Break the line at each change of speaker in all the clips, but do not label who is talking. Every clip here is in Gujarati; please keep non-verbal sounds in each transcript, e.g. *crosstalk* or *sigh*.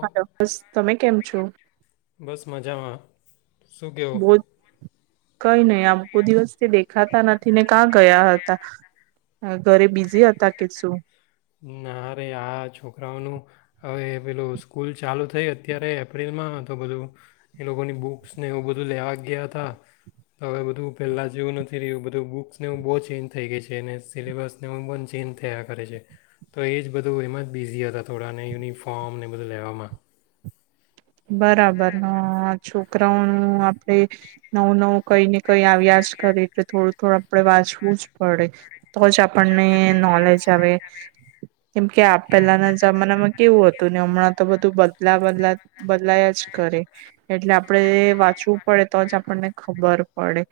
હલો બસ તમે કેમ છો?
સૂક્યો
બો કઈ નહી આમકુ દિવસથી દે ખાતા નથી ને કાં ગયા હતા. અ ઘરે બીઝી હતા કે શું?
ના, રે આ છોકરાઓનું હવે પેલું સ્કૂલ ચાલુ થઈ. અત્યારે એપ્રિલમાં તો બધું એ લોકોની બુક્સને એવું બધું લેવા ગયા હતા. તો હવે બધું પહેલા જેવું નથી રહ્યું, બધું બુક્સને એવું બહુ ચેન્જ થઇ ગઈ છે અનેને સિલેબસને એવું પણ ચેન્જ થયા કરે છે. તો એ જ બધું એમાં જ બિઝી હતા, થોડાને યુનિફોર્મ ને એ બધું લેવામાં.
બરાબર. હા.. છો. ત્રણ આપણે નવું નવું કઈ ને કઈ આવ્યા જ કરીએ એટલે થોડું થોડું આપડ વાંચવું જ પડે તો જ આપણને નોલેજ આવે કેમકે પેલાના જમાનામાં કેવું હતું ને હમણાં તો બધું બદલા બદલા બદલાયા જ કરે. એટલે આપણેે વાંચવું પડે તો જ આપણને ખબર પડે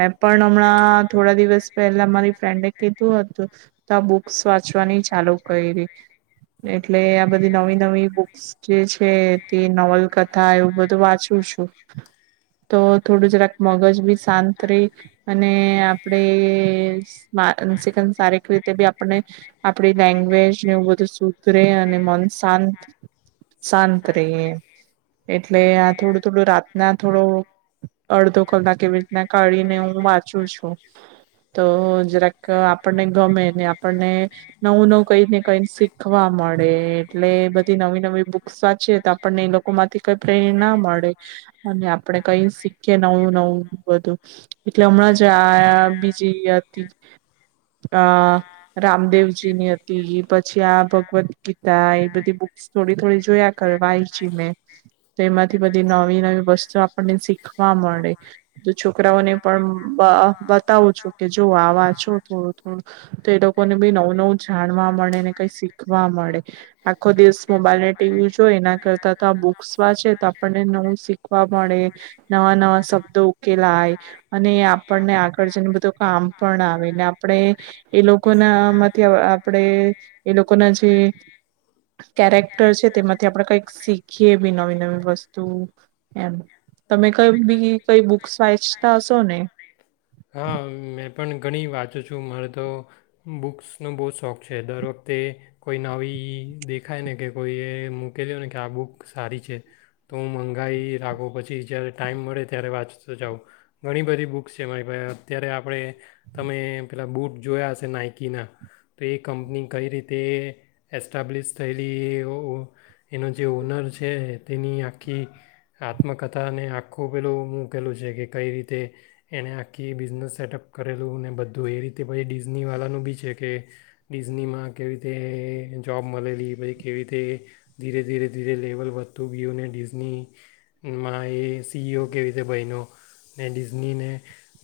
મેં પણ હમણાં થોડા દિવસ પહેલા મારી ફ્રેન્ડે કીધું હતું. તો આ બુક્સ વાંચવાની ચાલુ કરી એટલે આ બધી નવી નવી બુક્સ જે છે. તે નવલકથા એવું બધું વાચ તો થોડું જરાક મગજ બી શાંત રેય અને આપણે માનસિક સારીક રીતે બી આપણે આપડી લેંગ્વેજને એવું બધું સુધરે અને મન શાંત શાંત રેય એટલે આ થોડુંતો થોડું રાતના થોડો અડધો કલાક એવી રીતના કાઢીને હું વાંચું છું. તો જરાક આપણને ગમે ને આપણને નવું નવું કઈને કઈ શીખવા મળે એટલે બધી નવી નવી બુક્સ તો આપણને એ લોકો માંથી કઈ પ્રેર ના મળે અને આપણે કઈ શીખીએ નવું નવું બધું. એટલે હમણાં જ, આ બીજી હતી અ રામદેવજીની હતી. પછી આ ભગવદ્ ગીતા. એ બધી બુક્સ થોડી થોડી જોયા *unintelligible* તો એમાંથી બધી નવી નવી નવી વસ્તુ આપણને શીખવા મળે. તો છોકરાઓને પણ બઅ બતાવું છુ, કે જો આ વા છો થોડું થોડું તો એ લોકોને બી નવું નવું જાણવા મળે. ને કઈ શીખવા મળે. આખો દિવસ મોબાઈલ ટીવી જો એના કરતા તો આ બુક્સ વાંચે, તો આપણને નવું શીખ મળે નવા નવા શબ્દો ઉકેલાય. અને આપણને આગળ જને બધું કામ પણ આવે. આપણે એ લોકોનામાંથી આપણેે એ લોકોના જે કેરેક્ટર છે તેમાં થી આપણે કઈક શીખીએ બી નવી નવી વસ્તુ. એમ. તમે કઈ બી કઈ બુક્સ વાંચતા હશો ને?
હા મેં પણ ઘણી વાંચું છું. મારે તો બુક્સનો બહુ જ શોખ છે. દર વખતે કોઈ નવી દેખાય ને કે કોઈએ મૂકેલી ને કે આ બુક સારી છે, તો હું મંગાવાઈ લાગો પછી જ્યારે ટાઈમ મળે ત્યારે વાંચતો જાઓ. ઘણી બધી બૂક્સ છે મારી ભાઈ. અત્યારે આપણે તમે પેલા બૂટ જોયા હશે નાઇકીના. તો એ કંપની કઈ રીતે એસ્ટાબ્લિશ થયેલી એ ઓ એનો જે ઓનર છે તેની આખી આત્મકથાને આખું પેલું મૂકેલું છે કે, કઈ રીતે એણે આખી બિઝનેસ સેટઅપ કરેલું ને બધું. એ રીતે પછી ડિઝનીવાળાનું બી છે કે, ડિઝનીમાં કેવી રીતે એ જોબ મળેલી પછી કેવી રીતે ધીરે ધીરે ધીરે લેવલ વધતું ગયું અને ડિઝની માઇશ સિઈઓ કેવી રીતે બયનો ને ડિઝનીને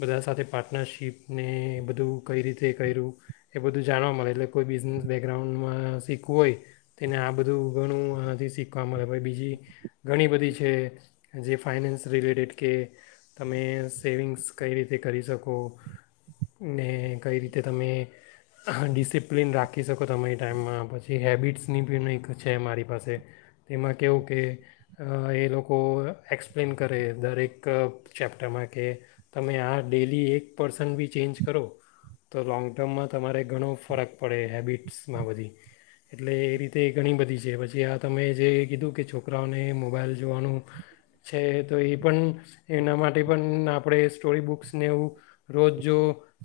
બધા સાથે પાર્ટનરશીપને બધું કઈ રીતે કર્યું, એ બધું જાણવા મળે. એટલે કોઈ બિઝનેસ બેકગ્રાઉન્ડમાં શીખવું હોય. તેને આ બધું ઘણું આથી શીખવા મળે. પણ બીજી ઘણી બધી છે. જે ફાઈનાન્સ રિલેટેડ કે તમે સેવિંગ્સ કઈ રીતે કરી શકો. ને કઈ રીતે તમે ડિસિપ્લિન રાખી શકો તમામે એ ટાઈમમાં. પછી હેબિટ્સની પણ એક છે મારી પાસે. તેમાં કવું કે એ લોકો લોકો એક્સપ્લેન કરે દરેક ચેપ્ટરમાં કે તમે આ ડેલી એક પર્સન બી ચેન્જ કરો તો લોંગ ટર્મમાં તમારે ઘણો ફરક પડે હેબિટ્સમાં બધી એટલે એ રીતે ઘણી બધી છે પછી આ તમે જે કીધું કે છોકરાઓને મોબાઈલ જોવાનું છે. તો એ પણ એના માટે પણ આપણે સ્ટોરી બુક્સ ને એવુ રોજો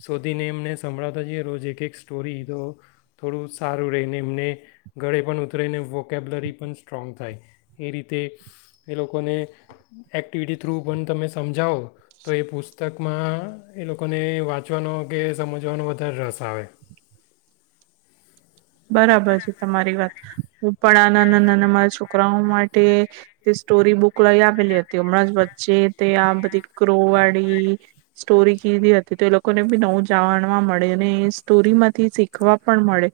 શોધીને એમને સંભળાવતા જઈએ રોજ એક એક સ્ટોરી તો થોડું સારું રહીને એમને ગળે પણ ઉતરાને વોકેબલરી પણ સ્ટ્રોંગ થાય. એ રીતે એ લોકોને એક્ટિવિટી થ્રુ પણ તમે સમજાવો તો એ પુસ્તકમાં એ લોકોને વાંચવાનો કે સમજવાનો વધારે રસ આવે.
બરાબર છે તમારી વાત હું પણ આ નાના નાના મારા છોકરાઓ માટે તે સ્ટોરી બુક લઈ આપેલી હતી હમણાં જ વચ્ચે તે આ બધી ક્રો વાળી સ્ટોરી કીધી હતી તો એ લોકોને બી નવું જાણવા મળે અને સ્ટોરીમાંથી શીખવા પણ મળે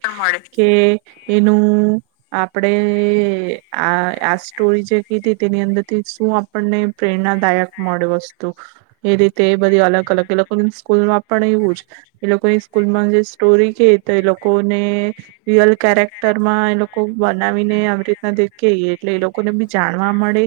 એ એનું આપણેે આ આ સ્ટોરી જે કીધી તેની અંદરથી શું આપણને પ્રેરણાદાયક મળે વસ્તુ એ રીતે બધી અલગ અલગ, એ લોકોની સ્કૂલ માં પણ એવું જ. એ લોકોની સ્કૂલ માં જે સ્ટોરી કે તો એ લોકોને રિયલ કેરેક્ટર માં એ લોકો બનાવીને આવી રીતના દે ક એટલે એ લોકોને બી જાણવા મળે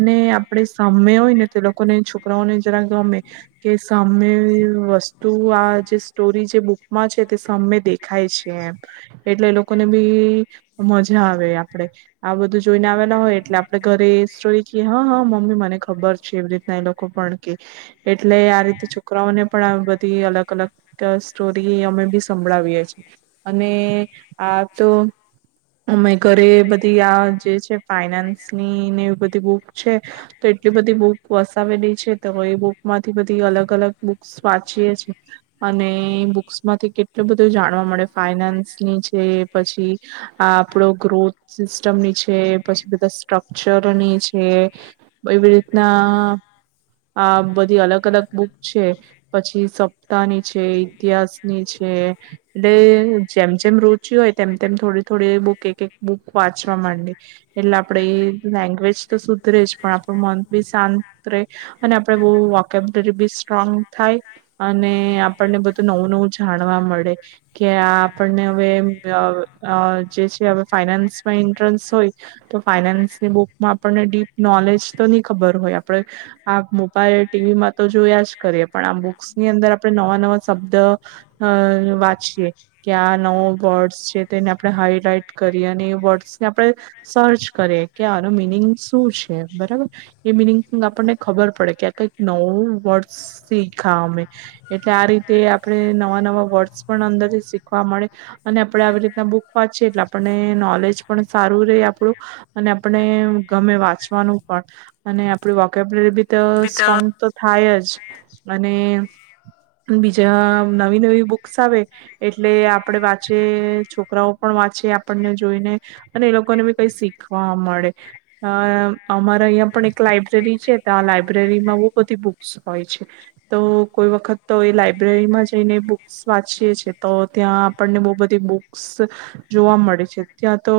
અને આપણે સામે હોય ને તો એ લોકોને છોકરાઓને જરાક ગમે કે સાંમેં વસ્તુ આ જે સ્ટોરી જે બુકમાં છે તે સામમે દેખાય છે એમ. એટલે એ લોકોને બી મજા આવે આપડે આ બધું જોઈને આવેલા હોય એટલે આપણેે ઘરે એ સ્ટોરી કે હા હા મમ્મી મને ખબર છે એવી રીતના એ લોકો પણ કે. એટલે આ રીતે છોકરાઓને પણ આમ બધી અલગ અલગ સ્ટોરી અમે બી સંભળાવીએ છીએ અને આ તો અમે ઘરે બધી આ જે છે ફાઈનાન્સનીને એવી બધી બુક છે તો એટલી બધી બુક વસાવેલી છે તો એ બુકમાં. બધી અલગ અલગ બુક્સ વાંચીએ છીએ અને બુક્સ માંથી કેટલું બધું જાણવા મળે ફાઈનાનસ ની છે પછી આ આપડો ગ્રોથ સિસ્ટમની છે પછી બધા સ્ટ્રક્ચરની છે એવી રીતના આ બધી અલગ અલગ બુક છે પછી સપ્તાહ ની છે ઇતિહાસ ની છે એટલે. જેમ જેમ રુચિ હોય તેમ તેમ થોડી થોડી બુક એક એક બુક વાંચવા માંડી એટલે આપણેે એ લેંગ્વેજ તો સુધરે જ પણ આપણું મન બી શાંત રે અને આપણે વો વોકેબરી બી સ્ટ્રોંગ થાય અને આપણને બધું નવું નવું જાણવા મળે કે આપણને હવે અહ અહ જે છે હવે ફાઈનાન્સમાં ઇન્ટરસ હોય તો ફાઈનાન્સની બુકમાં આપણને ડીપ નોલેજ તો નહી ખબર હોય આપડે આ બુક ટીવીમાં તો જોયા જ કરીએ પણ આ બુક્સની અંદર આપણે નવા નવા શબ્દ અ વાંચીએ ક્યાં નવો વર્ડ્સ છે તેને આપણે હાઈલાઈટ કરીએ અને એ વર્ડ્સને આપણે સર્ચ કરીએ કે આનો મિનિંગ શું છે બરાબર એ મિનિંગ આપણને ખબર પડે કે કંઈક નવું વર્ડ શીખા અમે, એટલે આ રીતે આપડે નવા-નવા વોર્ડ્સ પણ અંદરથી મળ અને આપડે આવી રીતના બુક વાંચી એટલે આપને નોલેજ પણ સારું ર આપણું. અને આપણે ગમે વાંચવાનું પણ અને આપડી વોકેબલરી બી સ્ટ્રોંગ તો થાયજ. અને બીજા. નવી નવી બુક્સ આવે. એટલે આપડે વાચીએ, છોકરાઓ પણ વાંચે આપણને જોઈને અને એલોકોને બી કઈ શીખવા મળે. અહ અમારા અહીંયા પણ એક લઇબ્રેરી છે ત્યાં લઇબ્રેરીમાં બો બધી બુક્સ હોય છે, તો કોઈ વખત તો એ લાયબ્રેરીમાં જઈને સ્વાચીએ છે. તો ત્યાં આપણને બો બધી બુક્સ જોવા મળે છે. ત્યાં તો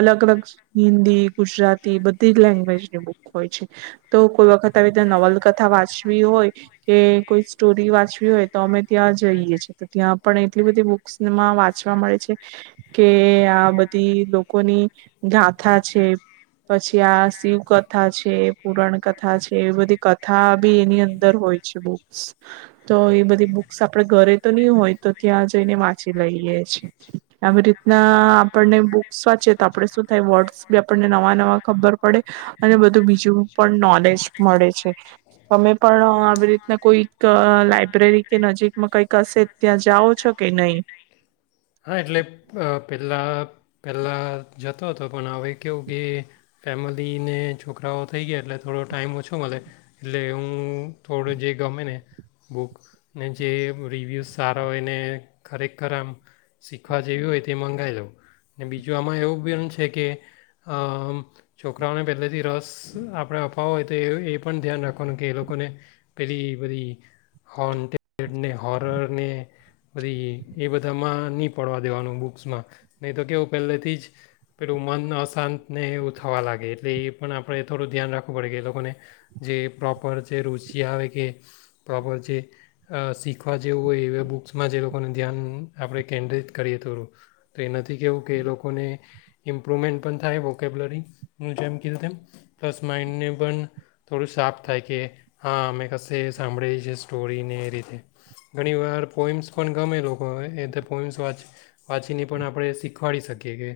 અલગ-અલગ હિન્દી, ગુજરાતી, બધીજ લેંગ્વેજની બુક હોય છે, તો કોઈ વખત આવી ત્યાં નોવલ કથા વાંચવી હોય, કે કોઈ સ્ટોરી વાંચવી હોય, તો અમે ત્યાંજ જઈએ છે તો ત્યાં. પણ એટલી બધી બુક્સમાં વાંચવા મળે છે, કે આ બધી લોકોની ગાથા છે, પછી આ શિવ કથા છે, પુરણ કથા છે, એ બધી કથા બી એની અંદર હોય છે બુક્સ, તો એ બધી બુક્સ આપડે ઘરેતો ની હોય. તો ત્યાં જઈને વાંચી લઈએ છે. આવી રીતના આપણને બુક્સ વાંચીએ, તો આપણે શું થાય વર્ડ્સ બી આપણને નવા-નવા ખબર પડે અને બધું બીજું પણ નોલેજ મળે છે. તમે પણ આવી રીતના કોઈક લાઈબ્રેરી કે નજીક એમાં કંઈક હશેજ.
હા, એટલે પેહલા પહેલાં જતો હતો, પણ હવે કેવું કે ફેમિલીને છોકરાઓ થઈ ગયા, એટલે થોડો ટાઈમ ઓછો મળે, એટલે હું થોડો જે ગમે ને બુક ને જે રિવ્યૂઝ સારા હોયને ખરેખર આમ શીખવા જેવી હોય તે મંગાવી લઉં ને બીજું આમાં એવું બી એમ છે કે અ મ છોકરાઓને પહેલેથી રસ આપણે અપાવવો હોય તો એ પણ ધ્યાન રાખવાનું કે એ લોકોને પેલી પેલી હોર્ન કે ડેડ ને હોરર ને બધી એ બધામાં નહીં પડવા દેવાનું બુક્સમાં નહીં તો કેવું પહેલેથી જ પેલું મન અશાંતને એવું થવા લાગે એટલે એ પણ આપણે થોડું ધ્યાન રાખવું પડે કે એ લોકોને જે પ્રોપર જે રુચિ આવે કે પ્રોપર જે અ શીખવા જેવું હોય એવા બુક્સમાં જે લોકોને ધ્યાન આપણે કેન્દ્રિત કરીએ થોડું એ નથી કહેવું કે એ લોકોને ઇમ્પ્રુવમેન્ટ પણ થાય વોકેબલરીનું જેમ કીધું તેમ પ્લસ માઇન્ડને પણ થોડું શાર્પ થાય કે હા અમે કશે સાંભળે છે સ્ટોરીને એ રીતે ઘણીવાર પોઈમ્સ પણ ગમે લોકો એ તો પોયમ્સ વાંચ વાંચીને પણ આપણે શીખવાડી શકીએ કે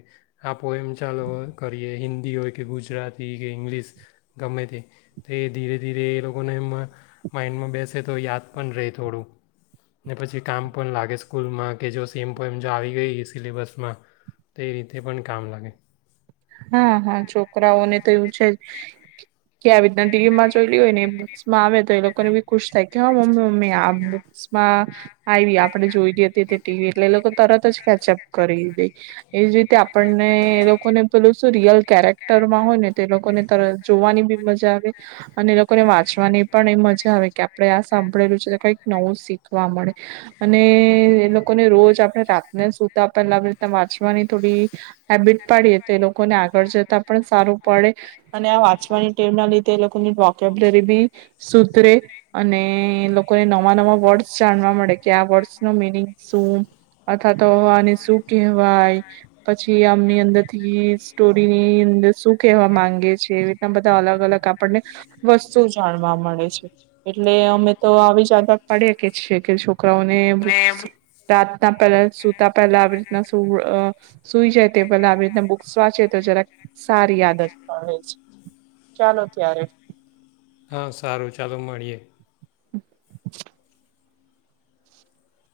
આ પોયમ ચાલો કરીએ હિન્દી હોય કે ગુજરાતી કે ઇંગ્લિશ ગમે તે એ ધીરે ધીરે એ લોકોને એમમાં માઇન્ડમાં બેસે તો યાદ પણ રહે થોડું ને પછી કામ પણ લાગે સ્કૂલમાં કે જો સેમ પણ એમ જો આવી ગઈ સિલેબસમાં તે રીતે પણ કામ લાગે.
હા હા છોકરાઓને તો એવું છે. કે આવી રીતને *unintelligible* જોઈેલી હોય ને એમજ. માં આવે તો એ લોકોને બી ખુશ થાય કે હા મમ્મી મમ્મી આ બુક્સમાં આઈવી આપણે જોઈતી હતી તે ટીવી એટલે એ લોકો તરત જ કેચઅપ કરી દે એજ રીતે આપણને એ લોકોને પેલું શું રિયલ કેરેક્ટરમાં હોય ને તો એ લોકોને તર જોવાની બી મજા આવે અને એ લોકોને વાંચવાની પણ એ મજા આવે કે આપડે આ સાંભળેલું છે કંઈક નવું શીખ વાચવા મળે અને એ લોકોને રોજ આપણે રાતને સૂતા પેલા આવી રીતે વાંચવાની થોડી હેબિટ પાડીએ તે લોકોને આગળ જતા પણ સારું પડે અને આ વાંચવાની ટેવ ના લીધે એ લોકોની વોકેબ્લેરી બી સુધરે અને એ લોકોને નવા નવા વર્ડસ જાણવા મળે કે આ વર્ડસ નું મિનિંગ શું? અથવા તો આને શું કહેવાય? પછી આમની અંદર એ સ્ટોરીની અંદર શું કેવા માંગે છે? એવી રીતના બધા અલગ અલગ આપણને વસ્તુ જાણવા મળે છે. એટલે અમે તો આવી જ આદત પાડી છીએ કે જે છોકરા અને અમુક *unintelligible* તમ પેલા સૂતાં પેલા આવી રીતના સુર અ સુઈ જાય તે પેલા આવી રી સ્વાચે *unintelligible* તો જરાક સારી આદત પડે છે ચાલો ત્યારે
હા સારું ચાલો મળીએ